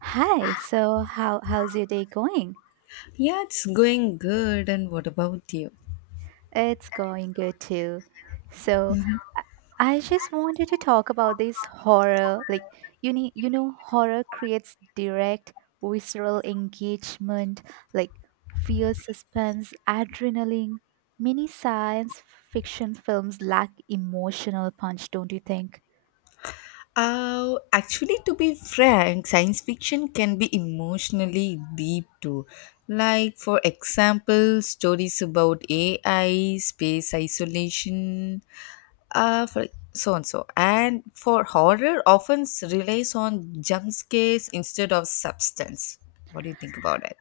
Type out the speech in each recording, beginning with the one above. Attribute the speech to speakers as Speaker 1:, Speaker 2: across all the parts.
Speaker 1: Hi. So how's your day going?
Speaker 2: Yeah, it's going good. And what about you?
Speaker 1: It's going good too. So I I just wanted to talk about this horror. Like you need, you know, horror creates direct visceral engagement, like fear, suspense, adrenaline. Many science fiction films lack emotional punch, don't you think?
Speaker 2: Actually, to be frank, science fiction can be emotionally deep too. Like, for example, stories about AI, space isolation, for so and so. And for horror, often relies on jump scares instead of substance. What do you think about it?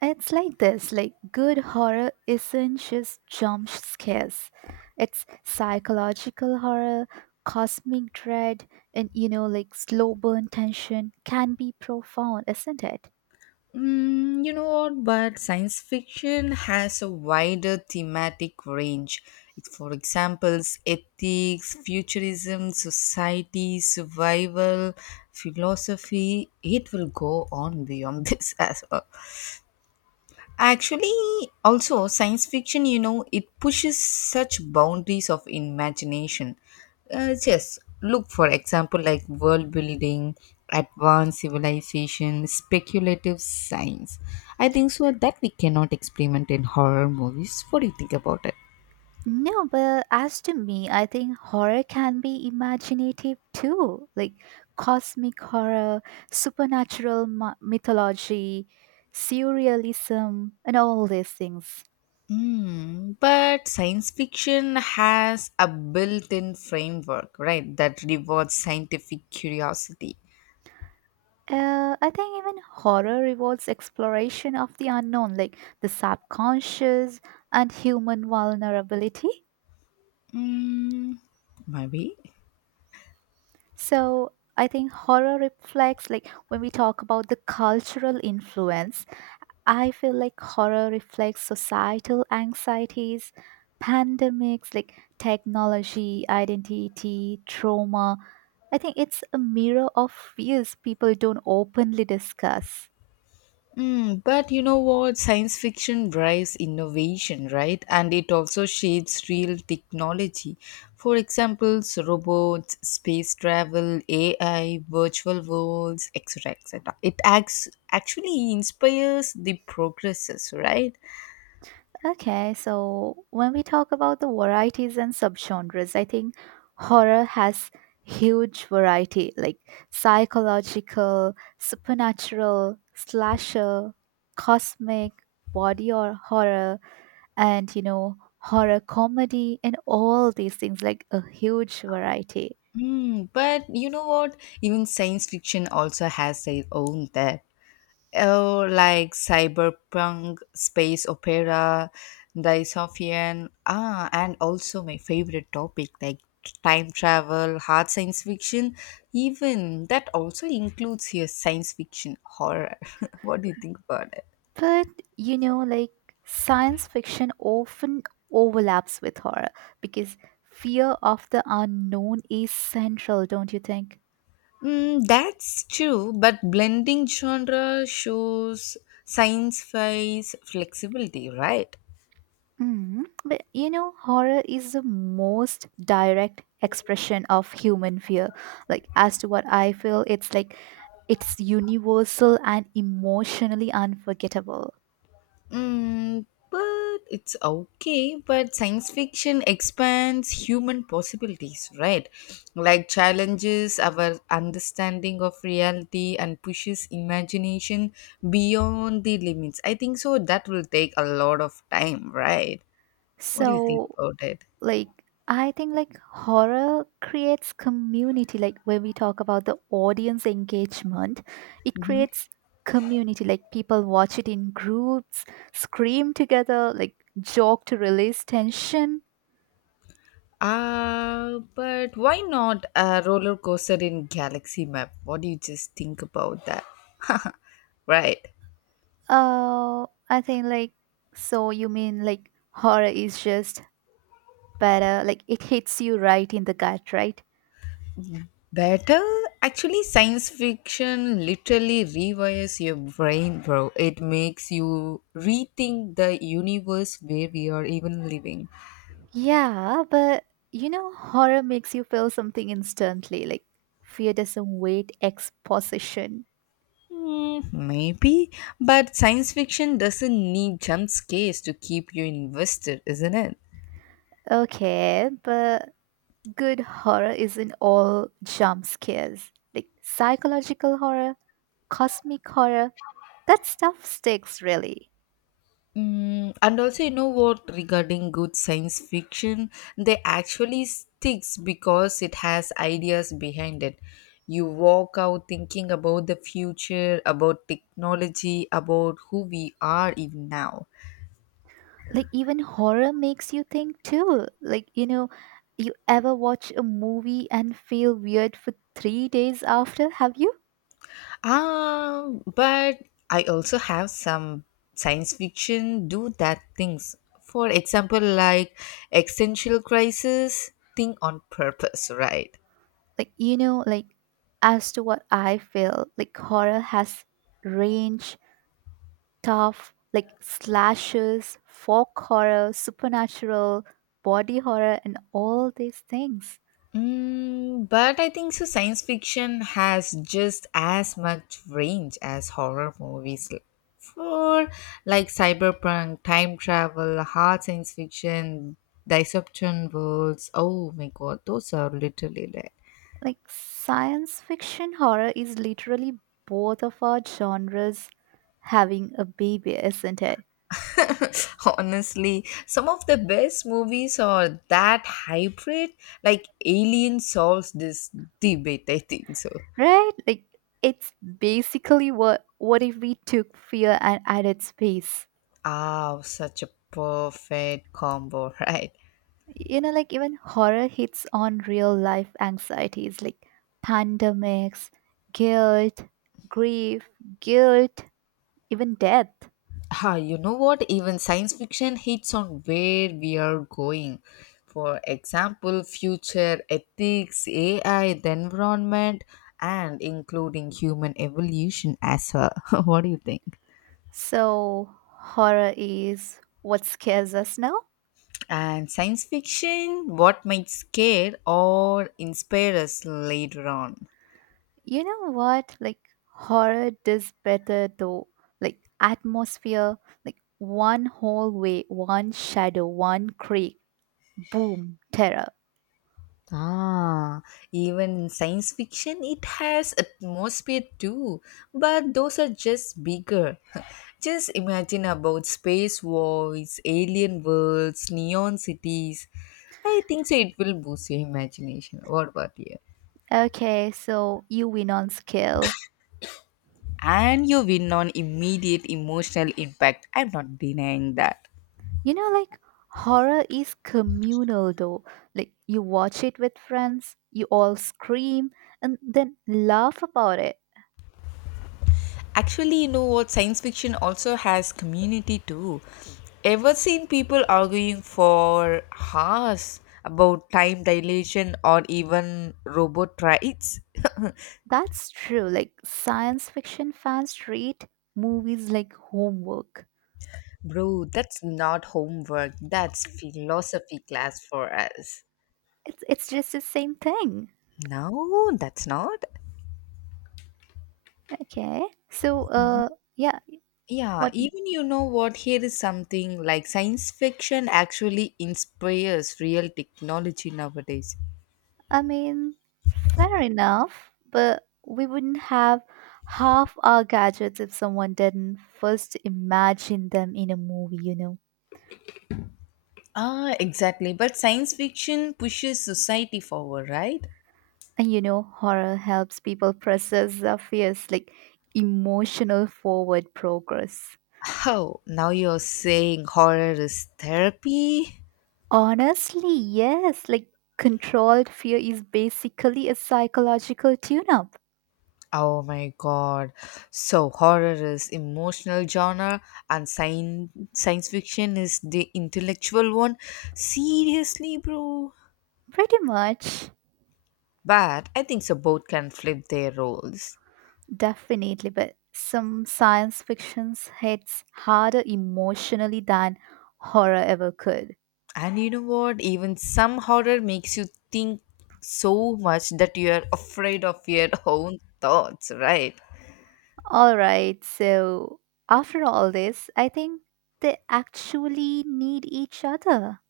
Speaker 1: It's like this like good horror isn't just jump scares. It's psychological horror, cosmic dread, and you know, like slow burn tension can be profound, isn't it?
Speaker 2: You know what? But science fiction has a wider thematic range. It's, for examples, ethics, futurism, society, survival, philosophy. It will go on beyond this as well. Actually, also science fiction, it pushes such boundaries of imagination. Just look, for example, like world building, advanced civilization, speculative science. I think so that we cannot experiment in horror movies. What do you think about it?
Speaker 1: No, but as to me, I think horror can be imaginative too, like cosmic horror, supernatural mythology, surrealism, and all these things.
Speaker 2: But science fiction has a built in framework, right, that rewards scientific curiosity.
Speaker 1: I think even horror revolves exploration of the unknown, like the subconscious and human vulnerability.
Speaker 2: Mm, maybe.
Speaker 1: So I think horror reflects, like when we talk about the cultural influence, I feel like horror reflects societal anxieties, pandemics, like technology, identity, trauma. I think it's a mirror of fears people don't openly discuss.
Speaker 2: But you know what? Science fiction drives innovation, right? And it also shapes real technology. For example, robots, space travel, AI, virtual worlds, etc., etc. It acts actually inspires the progresses, right?
Speaker 1: Okay, so when we talk about the varieties and subgenres, I think horror has huge variety like psychological, supernatural, slasher, cosmic, body or horror, and you know, horror comedy and all these things like a huge variety.
Speaker 2: But you know what? Even science fiction also has their own there. Oh, like cyberpunk, space opera, dystopian, and also my favorite topic like time travel, hard science fiction. Even that also includes here science fiction horror. What do you think about it?
Speaker 1: But you know, like science fiction often overlaps with horror because fear of the unknown is central, don't you think?
Speaker 2: That's true, but blending genre shows science-fi's flexibility, right?
Speaker 1: Mhm. But you know, horror is the most direct expression of human fear. Like, as to what I feel, it's like it's universal and emotionally unforgettable.
Speaker 2: Mm, but it's okay, but science fiction expands human possibilities, right? Like challenges our understanding of reality and pushes imagination beyond the limits. I think so. That will take a lot of time, right? What do you think
Speaker 1: So,
Speaker 2: about it?
Speaker 1: like, I think like horror creates community. Like, when we talk about the audience engagement, it
Speaker 2: hmm
Speaker 1: creates community. Like, people watch it in groups, scream together, like, joke to release tension.
Speaker 2: But why not a roller coaster in Galaxy Map? What do you just think about that? Right.
Speaker 1: Oh, I think like so you mean like horror is just better, like it hits you right in the gut, right?
Speaker 2: Better? Actually, science fiction literally rewires your brain, bro. It makes you rethink the universe where we are even living.
Speaker 1: Yeah, but you know, horror makes you feel something instantly, like fear doesn't wait exposition.
Speaker 2: Hmm, maybe, but science fiction doesn't need jump scares to keep you invested, isn't it?
Speaker 1: Okay, but good horror isn't all jump scares. Like psychological horror, cosmic horror, that stuff sticks really.
Speaker 2: And also, you know what, regarding good science fiction, they actually sticks because it has ideas behind it. You walk out thinking about the future, about technology, about who we are even now.
Speaker 1: Like even horror makes you think too, like, you know, you ever watch a movie and feel weird for 3 days after, have you?
Speaker 2: But I also have some science fiction do that things. For example, like existential crisis, think on purpose, right?
Speaker 1: Like, you know, like as to what I feel like horror has range tough, like slashes, folk horror, supernatural, body horror, and all these things.
Speaker 2: But I think so science fiction has just as much range as horror movies l- for like cyberpunk, time travel, hard science fiction, disruption worlds. Oh my god, those are literally like
Speaker 1: Like science fiction horror is literally both of our genres having a baby, isn't it?
Speaker 2: honestly some of the best movies are that hybrid like Alien solves this debate I think so.
Speaker 1: Right? Like it's basically what if we took fear and added space?
Speaker 2: Ah, such a perfect combo, right?
Speaker 1: You know, like even horror hits on real life anxieties like pandemics, guilt, grief, guilt, even death.
Speaker 2: Ha, you know what? Even science fiction hits on where we are going. For example, future ethics, AI, the environment, and including human evolution as well. What do you think?
Speaker 1: So horror is what scares us now.
Speaker 2: And science fiction, what might scare or inspire us later on?
Speaker 1: You know what? Like horror does better though. Like atmosphere, like one hallway, one shadow, one creak. Boom, terror.
Speaker 2: Ah, even in science fiction, it has atmosphere too, but those are just bigger. Just imagine about space voids, alien worlds, neon cities. I think so it will boost your imagination. What about you?
Speaker 1: Okay, so you win on skill.
Speaker 2: And you win on immediate emotional impact. I'm not denying that.
Speaker 1: You know, like horror is communal though. Like you watch it with friends, you all scream and then laugh about it.
Speaker 2: Actually, you know what? Science fiction also has community too. Ever seen people arguing for hours about time dilation or even robot rights?
Speaker 1: That's true. Like science fiction fans treat movies like homework.
Speaker 2: Bro, that's not homework. That's philosophy class for us.
Speaker 1: It's just the same thing.
Speaker 2: No, that's not.
Speaker 1: Okay. So, yeah,
Speaker 2: Yeah,
Speaker 1: what
Speaker 2: even you know what? Here is something like science fiction actually inspires real technology nowadays.
Speaker 1: I mean, fair enough, but we wouldn't have half our gadgets if someone didn't first imagine them in a movie, you know.
Speaker 2: Ah, exactly. But science fiction pushes society forward, right?
Speaker 1: And you know, horror helps people process their fears, like emotional forward progress.
Speaker 2: Oh, now you're saying horror is therapy?
Speaker 1: Honestly, yes, like controlled fear is basically a psychological tune up,
Speaker 2: Oh my god. So horror is emotional genre and science fiction is the intellectual one? Seriously, bro?
Speaker 1: pretty much.
Speaker 2: But I think so both can flip their roles.
Speaker 1: Definitely, but some science fictions hits harder emotionally than horror ever could.
Speaker 2: And you know what? Even some horror makes you think so much that you are afraid of your own thoughts, right?
Speaker 1: All right, so after all this, I think they actually need each other.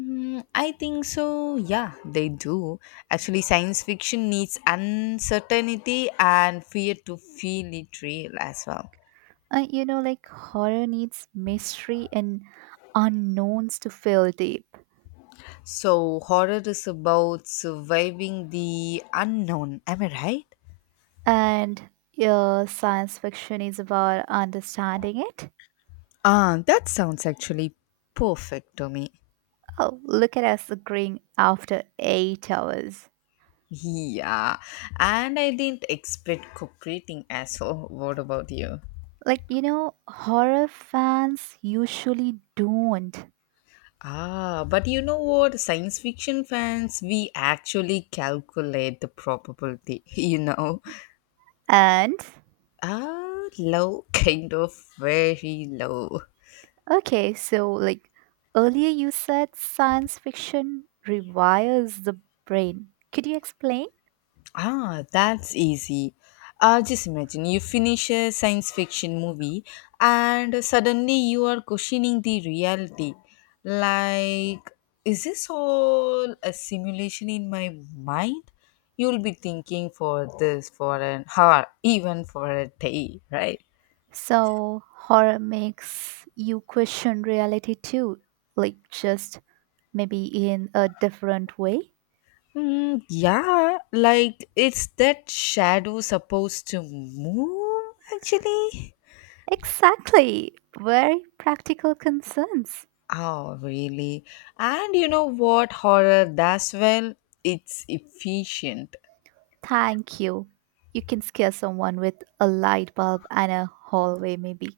Speaker 2: Mm, I think so. Yeah, they do. Actually, science fiction needs uncertainty and fear to feel it real as well.
Speaker 1: You know, like horror needs mystery and unknowns to feel deep,
Speaker 2: So, horror is about surviving the unknown. Am I right?
Speaker 1: and your science fiction is about understanding it.
Speaker 2: Ah, that sounds actually perfect to me.
Speaker 1: Oh, look at us agreeing after 8 hours.
Speaker 2: Yeah, and I didn't expect cooperating as well. What about you?
Speaker 1: Like, you know, horror fans usually don't.
Speaker 2: Ah, but you know what? Science fiction fans, we actually calculate the probability, you know?
Speaker 1: And,
Speaker 2: Ah, low, kind of very low.
Speaker 1: okay, so like earlier you said science fiction rewires the brain. Could you explain?
Speaker 2: Ah, that's easy. Just imagine you finish a science fiction movie and suddenly you are questioning the reality. Like, is this all a simulation in my mind? You'll be thinking for this for an hour, even for a day, right?
Speaker 1: So, horror makes you question reality too, like just maybe in a different way.
Speaker 2: Yeah, like, it's that shadow supposed to move actually?
Speaker 1: Exactly. Very practical concerns.
Speaker 2: Oh, really? And you know what horror does well? It's efficient.
Speaker 1: Thank you. You can scare someone with a light bulb and a hallway, maybe.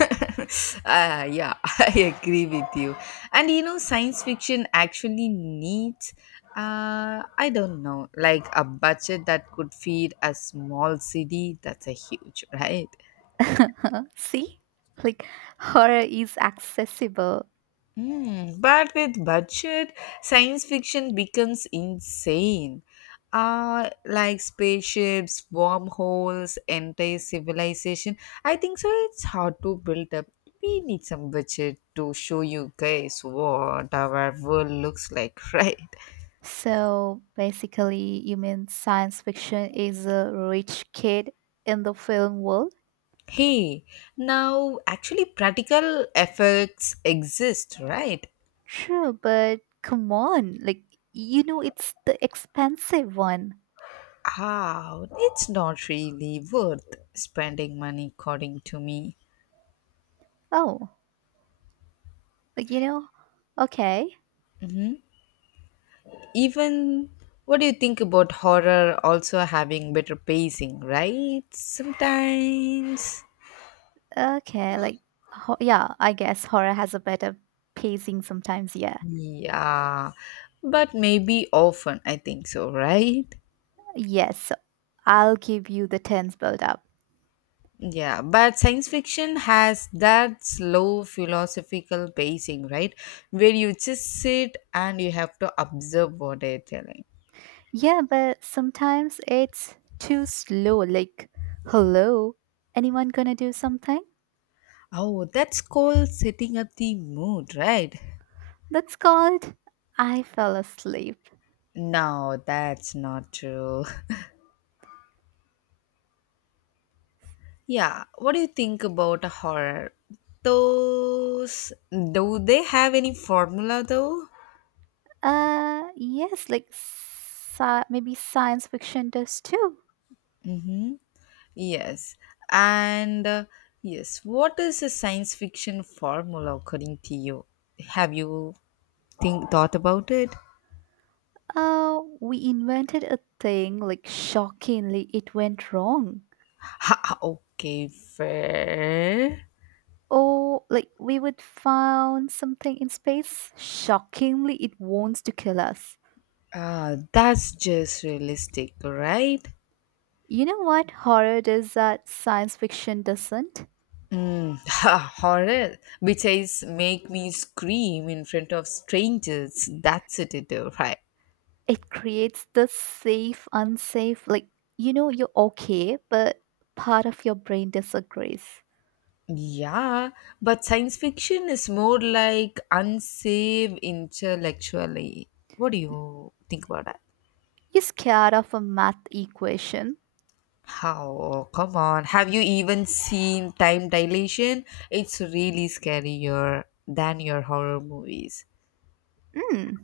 Speaker 2: Yeah, I agree with you. And you know, science fiction actually needs, I don't know, like a budget that could feed a small city. That's a huge, right?
Speaker 1: See? Like horror is accessible.
Speaker 2: Hmm, but with budget, science fiction becomes insane. Like spaceships, wormholes, entire civilization. I think so. It's hard to build up. We need some budget to show you guys what our world looks like, right?
Speaker 1: So basically, you mean science fiction is a rich kid in the film world?
Speaker 2: Hey, now actually, practical effects exist, right?
Speaker 1: True, but come on. Like, you know, it's the expensive one.
Speaker 2: Ah, it's not really worth spending money, according to me.
Speaker 1: Oh, like, you know, okay,
Speaker 2: Even what do you think about horror also having better pacing, right? Sometimes.
Speaker 1: okay. Like, yeah, I guess horror has a better pacing sometimes. Yeah.
Speaker 2: Yeah. But maybe often, I think so, right?
Speaker 1: Yes, I'll give you the tense build up.
Speaker 2: Yeah, but science fiction has that slow philosophical pacing, right? Where you just sit and you have to observe what they're telling.
Speaker 1: Yeah, but sometimes it's too slow. Like, hello, anyone gonna do something?
Speaker 2: Oh, that's called setting up the mood, right?
Speaker 1: That's called I fell asleep.
Speaker 2: No, that's not true. Yeah, what do you think about a horror? Those do they have any formula though?
Speaker 1: Yes, like maybe science fiction does too.
Speaker 2: Hmm? Yes, and yes, what is a science fiction formula according to you? Have you think thought about it?
Speaker 1: We invented a thing, like shockingly, it went wrong.
Speaker 2: Ha, okay, fair.
Speaker 1: Or like we would found something in space, shockingly, it wants to kill us.
Speaker 2: That's just realistic, right?
Speaker 1: You know what horror does that science fiction doesn't?
Speaker 2: Ha, horror, which is make me scream in front of strangers. That's it, right?
Speaker 1: It creates the safe, unsafe, like, you know, you're okay, but part of your brain disagrees.
Speaker 2: Yeah, but science fiction is more like unsafe intellectually. What do you think about that?
Speaker 1: You're scared of a math equation.
Speaker 2: How? Come on. Have you even seen time dilation? It's really scarier than your horror movies.
Speaker 1: Mm,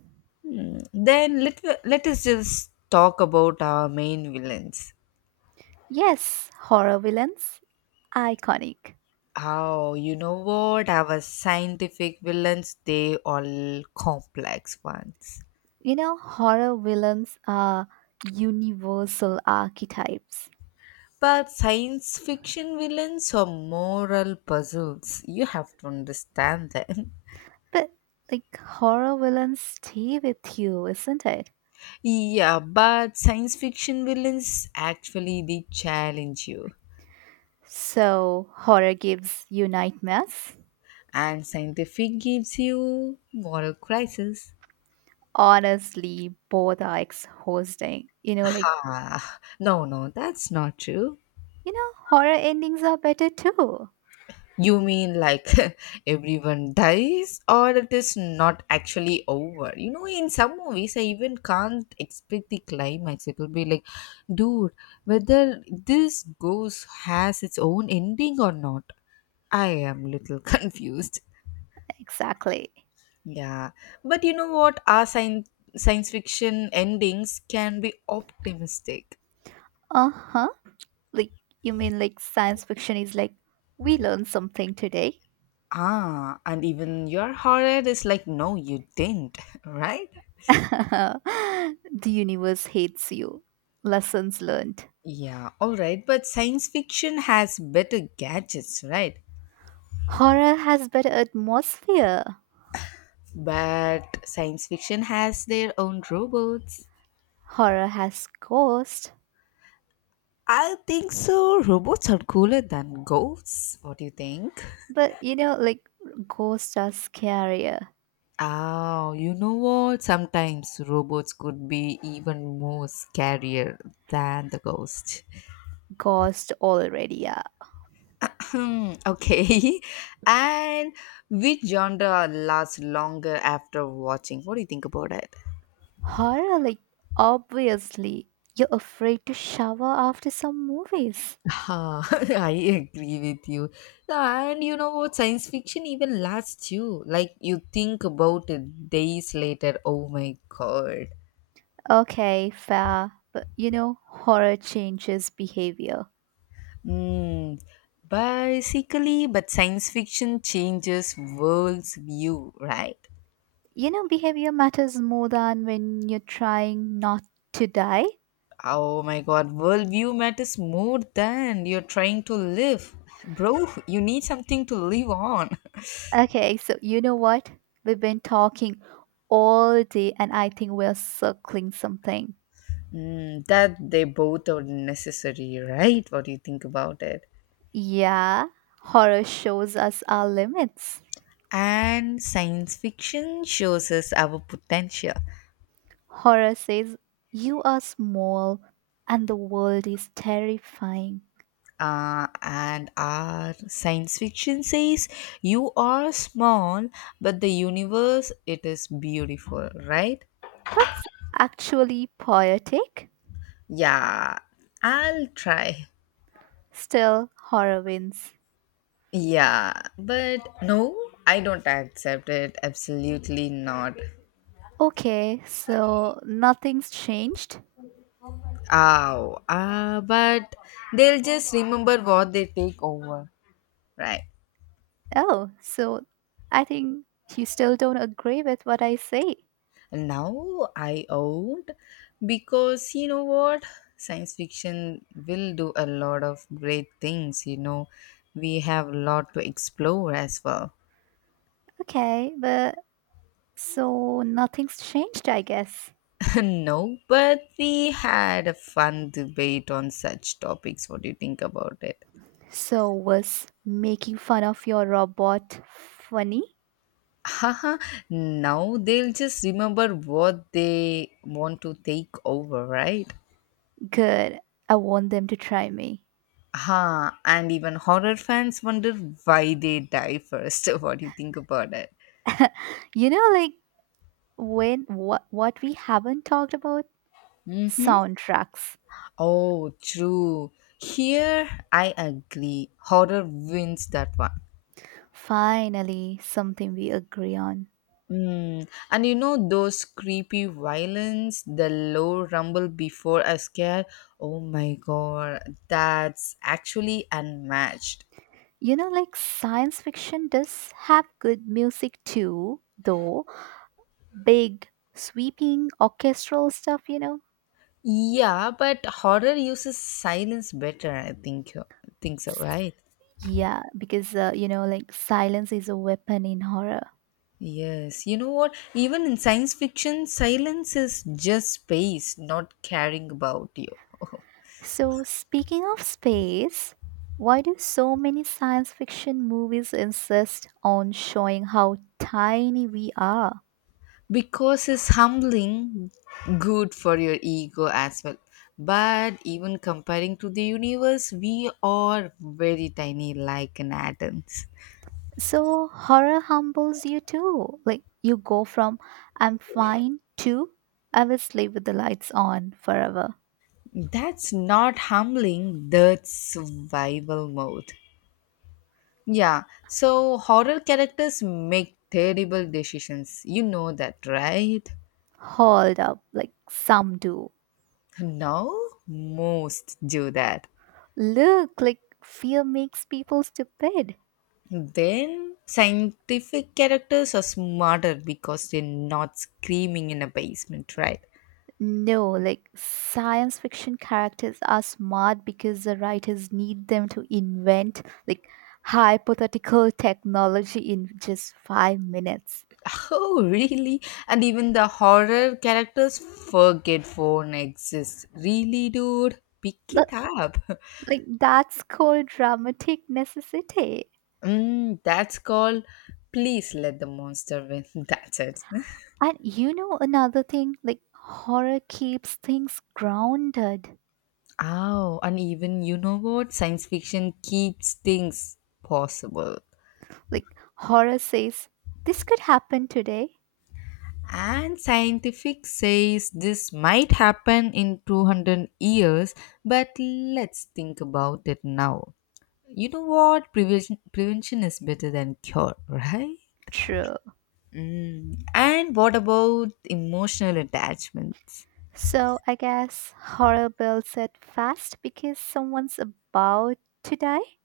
Speaker 2: Then let us just talk about our main villains.
Speaker 1: yes, horror villains, iconic.
Speaker 2: Oh, you know what? Our scientific villains, they all complex ones.
Speaker 1: You know, horror villains are universal archetypes,
Speaker 2: But science fiction villains are moral puzzles. You have to understand them.
Speaker 1: but like horror villains stay with you, isn't it?
Speaker 2: Yeah, but science fiction villains actually they challenge you,
Speaker 1: So, horror gives you nightmares.
Speaker 2: and scientific gives you moral crisis.
Speaker 1: Honestly both are exhausting. You know like
Speaker 2: Ha! No, no, that's not true.
Speaker 1: you know, horror endings are better too.
Speaker 2: You mean like everyone dies, or it is not actually over? You know, in some movies, I even can't expect the climax. It will be like, dude, whether this ghost has its own ending or not. I am little confused.
Speaker 1: Exactly.
Speaker 2: Yeah, but you know what? Our science fiction endings can be optimistic.
Speaker 1: Uh huh. Like, you mean like science fiction is like, we learned something today.
Speaker 2: Ah, and even your horror is like, no, you didn't, right?
Speaker 1: The universe hates you. Lessons learned.
Speaker 2: Yeah, all right. But science fiction has better gadgets, right?
Speaker 1: Horror has better atmosphere.
Speaker 2: But science fiction has their own robots.
Speaker 1: Horror has ghosts.
Speaker 2: I think so. Robots are cooler than ghosts. What do you think?
Speaker 1: But you know, like, ghosts are scarier.
Speaker 2: Oh, you know what? Sometimes robots could be even more scarier than the ghost.
Speaker 1: Ghosts already are.
Speaker 2: Hmm, okay. And which genre lasts longer after watching? What do you think about it?
Speaker 1: Horror, like, obviously, you're afraid to shower after some movies.
Speaker 2: Ha, I agree with you. And you know what? Science fiction even lasts you. Like you think about it days later. Oh my god.
Speaker 1: Okay, fair. But you know, horror changes behavior.
Speaker 2: Mm. Basically, but science fiction changes world's view, right?
Speaker 1: You know, behavior matters more than when you're trying not to die.
Speaker 2: Oh my god, worldview matters more than you're trying to live. Bro, you need something to live on.
Speaker 1: Okay, so you know what? We've been talking all day and I think we're circling something.
Speaker 2: Mm, that they both are necessary, right? What do you think about it?
Speaker 1: Yeah, horror shows us our limits.
Speaker 2: And science fiction shows us our potential.
Speaker 1: Horror says you are small and the world is terrifying.
Speaker 2: And our science fiction says you are small, but the universe it is beautiful, right?
Speaker 1: That's actually poetic.
Speaker 2: Yeah, I'll try.
Speaker 1: Still, horror wins.
Speaker 2: Yeah, but no, I don't accept it. Absolutely not.
Speaker 1: Okay, so nothing's changed?
Speaker 2: Ow. But they'll just remember what they take over. Right.
Speaker 1: Oh, so I think you still don't agree with what I say.
Speaker 2: Now I owned because you know what? Science fiction will do a lot of great things, you know. We have a lot to explore as well.
Speaker 1: Okay, but so nothing's changed, I guess.
Speaker 2: No, but we had a fun debate on such topics. What do you think about it?
Speaker 1: So was making fun of your robot funny?
Speaker 2: Haha, now they'll just remember what they want to take over, right?
Speaker 1: Good. I want them to try me.
Speaker 2: Ha, and even horror fans wonder why they die first. What do you think about it?
Speaker 1: You know, like when what we haven't talked about?
Speaker 2: Mhm.
Speaker 1: Soundtracks.
Speaker 2: Oh, true. Here, I agree. Horror wins that one.
Speaker 1: Finally, something we agree on.
Speaker 2: Mm. And you know those creepy violins, the low rumble before a scare? Oh my god, that's actually unmatched.
Speaker 1: You know, like science fiction does have good music too, though. Big, sweeping, orchestral stuff, you know?
Speaker 2: Yeah, but horror uses silence better, I think. Think so, right?
Speaker 1: Yeah, because, you know, like silence is a weapon in horror.
Speaker 2: Yes, you know what? Even in science fiction, silence is just space, not caring about you.
Speaker 1: So, speaking of space, why do so many science fiction movies insist on showing how tiny we are?
Speaker 2: Because it's humbling good for your ego as well but even comparing to the universe we are very tiny like an atoms.
Speaker 1: So, horror humbles you too. Like, you go from I'm fine to I will sleep with the lights on forever.
Speaker 2: That's not humbling, that's survival mode. Yeah, so horror characters make terrible decisions you know that right?
Speaker 1: Hold up, like some do.
Speaker 2: No, most do that.
Speaker 1: Look, like fear makes people stupid.
Speaker 2: Then scientific characters are smarter because they're not screaming in a basement, right?
Speaker 1: No, like science fiction characters are smart because the writers need them to invent like hypothetical technology in just 5 minutes.
Speaker 2: Oh, really? And even the horror characters forget phone exists. Really, dude? Pick it
Speaker 1: That,
Speaker 2: up.
Speaker 1: like that's called dramatic necessity.
Speaker 2: Mm, that's called please let the monster win. That's it.
Speaker 1: And you know another thing, like horror keeps things grounded.
Speaker 2: Oh, and even you know what? Science fiction keeps things possible.
Speaker 1: Like horror says, this could happen today.
Speaker 2: And scientific says this might happen in 200 years, but let's think about it now. You know what? Prevention is better than cure, right?
Speaker 1: True.
Speaker 2: Mm. And what about emotional attachments?
Speaker 1: So I guess horror builds it fast because someone's about to die.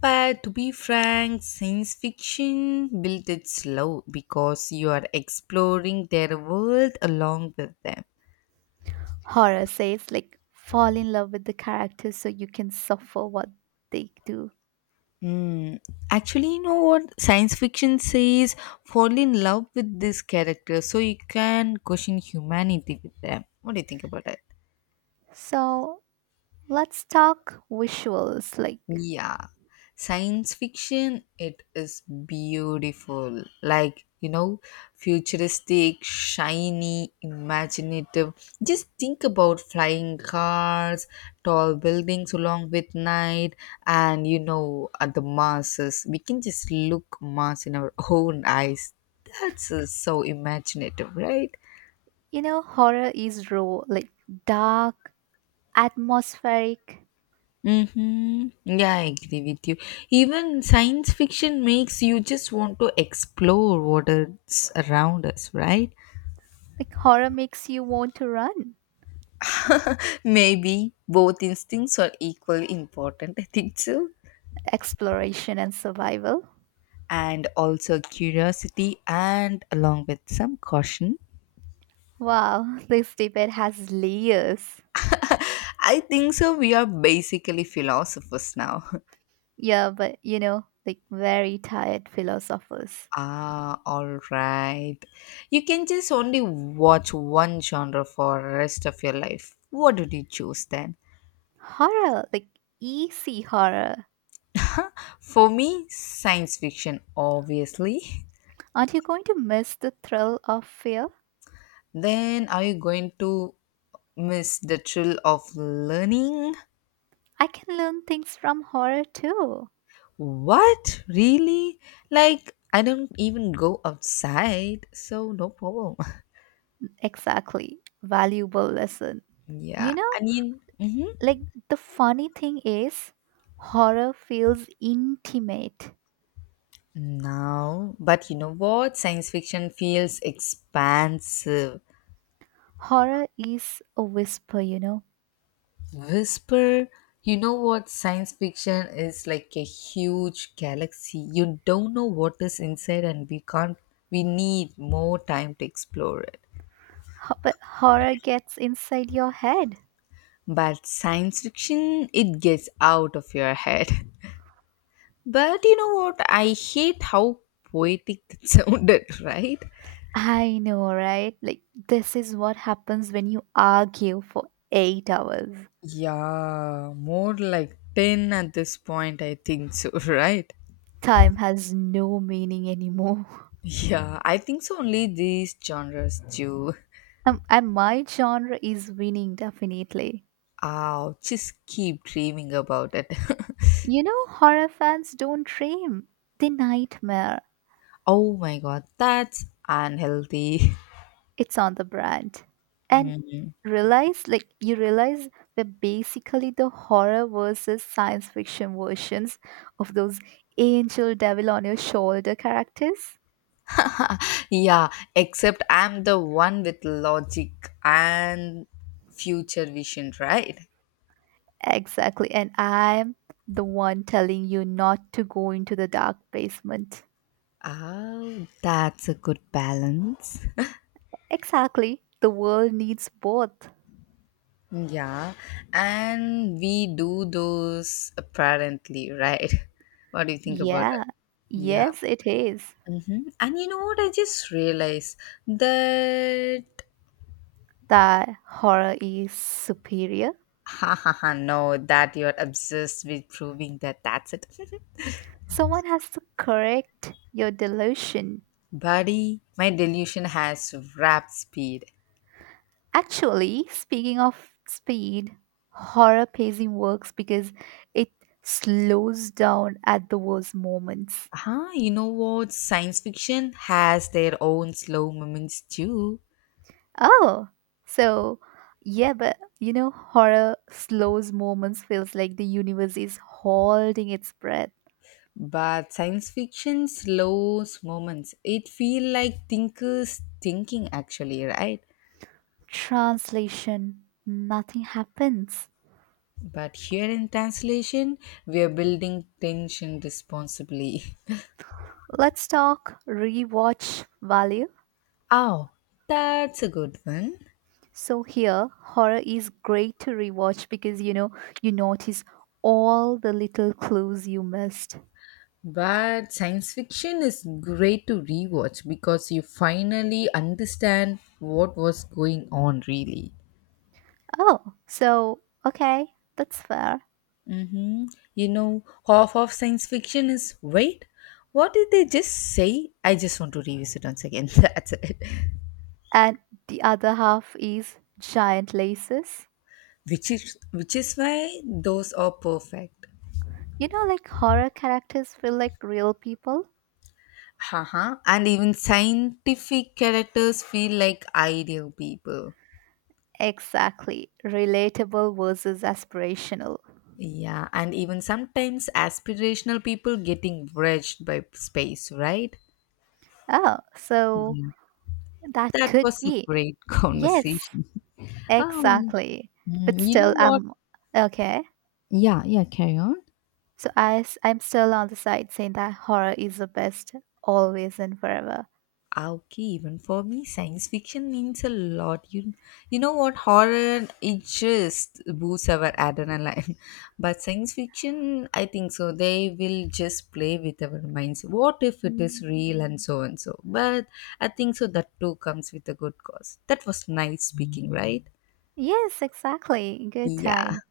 Speaker 2: But to be frank, science fiction built it slow because you are exploring their world along with them.
Speaker 1: Horror says like fall in love with the character so you can suffer what they do.
Speaker 2: Actually, you know what science fiction says fall in love with this character so you can question humanity with them. What do you think about it?
Speaker 1: So let's talk visuals. Like
Speaker 2: Yeah, science fiction, it is beautiful. Futuristic, shiny, imaginative. Just think about flying cars, tall buildings along with night, and at the masses. We can just look Mars in our own eyes. That's so imaginative, right?
Speaker 1: you know, horror is raw, like dark, atmospheric.
Speaker 2: Mm-hmm. Yeah, I agree with you. Even science fiction makes you just want to explore what is around us, right?
Speaker 1: Like horror makes you want to run.
Speaker 2: Maybe both instincts are equally important, I think so.
Speaker 1: Exploration and survival.
Speaker 2: And also curiosity, and along with some caution.
Speaker 1: Wow, this debate has layers.
Speaker 2: I think so. We are basically philosophers now.
Speaker 1: Yeah, but you know, like very tired philosophers.
Speaker 2: Ah, all right. You can just only watch one genre for the rest of your life. What did you choose then?
Speaker 1: Horror, like easy horror.
Speaker 2: For me, science fiction, obviously.
Speaker 1: Aren't you going to miss the thrill of fear?
Speaker 2: Then are you going to miss the thrill of learning?
Speaker 1: I can learn things from horror too.
Speaker 2: What? Really? Like, I don't even go outside, so no problem.
Speaker 1: Exactly. Valuable lesson.
Speaker 2: Yeah,
Speaker 1: You know,
Speaker 2: I mean, mhm.
Speaker 1: like the funny thing is, horror feels intimate.
Speaker 2: No, but you know what? Science fiction feels expansive.
Speaker 1: Horror is a whisper, you know,
Speaker 2: Whisper, you know what? Science fiction is like a huge galaxy. You don't know what is inside, and we can't, we need more time to explore it.
Speaker 1: But horror gets inside your head.
Speaker 2: But science fiction, it gets out of your head. But you know what? I hate how poetic that sounded, right?
Speaker 1: I know, right? Like, this is what happens when you argue for 8 hours.
Speaker 2: Yeah, more like 10 at this point, I think so, right?
Speaker 1: Time has no meaning anymore.
Speaker 2: Yeah, I think so. Only these genres do.
Speaker 1: And my genre is winning, definitely.
Speaker 2: Oh, just keep dreaming about it.
Speaker 1: You know, horror fans don't dream, they nightmare.
Speaker 2: Oh my god, that's unhealthy.
Speaker 1: It's on the brand. And realize, like, you realize we're basically the horror versus science fiction versions of those angel devil on your shoulder characters.
Speaker 2: Yeah, except I'm the one with logic and future vision, right?
Speaker 1: Exactly. And I'm the one telling you not to go into the dark basement.
Speaker 2: Oh, that's a good balance.
Speaker 1: Exactly. The world needs both.
Speaker 2: Yeah, and we do those apparently, right? What do you think about that?
Speaker 1: Yeah.
Speaker 2: Yeah.
Speaker 1: Yes, it is.
Speaker 2: Hmm. And you know what? I just realized that.
Speaker 1: That horror is superior.
Speaker 2: Ha ha ha, no, that you're obsessed with proving that. That's it.
Speaker 1: Someone has to correct your delusion.
Speaker 2: Buddy, my delusion has rap speed.
Speaker 1: Actually, speaking of speed, horror pacing works because it slows down at the worst moments.
Speaker 2: Huh, you know what? Science fiction has their own slow moments too.
Speaker 1: Oh, so yeah, but you know, horror slows moments feels like the universe is holding its breath.
Speaker 2: But science fiction slows moments. It feel like thinkers thinking actually, right?
Speaker 1: Translation, nothing happens.
Speaker 2: But here in translation, we are building tension responsibly.
Speaker 1: Let's talk rewatch value.
Speaker 2: Oh, that's a good one.
Speaker 1: So here, horror is great to rewatch because you know, you notice all the little clues you missed.
Speaker 2: But science fiction is great to rewatch because you finally understand what was going on, really.
Speaker 1: Oh, so okay, that's fair.
Speaker 2: Mm-hmm. You know, half of science fiction is wait, what did they just say? I just want to revisit once again. That's it.
Speaker 1: And the other half is giant laces.
Speaker 2: Which is why those are perfect.
Speaker 1: You know, like horror characters feel like real people.
Speaker 2: Haha. And even scientific characters feel like ideal people.
Speaker 1: Exactly. Relatable versus aspirational.
Speaker 2: Yeah, and even sometimes aspirational people getting wretched by space, right?
Speaker 1: Oh, so that
Speaker 2: That
Speaker 1: could
Speaker 2: was a
Speaker 1: be.
Speaker 2: great
Speaker 1: Yes,
Speaker 2: conversation. Um,
Speaker 1: exactly.
Speaker 2: Mm,
Speaker 1: But
Speaker 2: you know
Speaker 1: still,
Speaker 2: what?
Speaker 1: I'm okay.
Speaker 2: Yeah, yeah, carry on.
Speaker 1: So I'm still on the side saying that horror is the best, always and forever.
Speaker 2: Ah, okay, even for me, science fiction means a lot. You know what? Horror, it just boosts our adrenaline. But science fiction, I think so. They will just play with our minds. What if it is real and so and so? But I think so that too comes with a good cause. That was nice speaking, right?
Speaker 1: Yes, exactly. Good
Speaker 2: Yeah.
Speaker 1: time.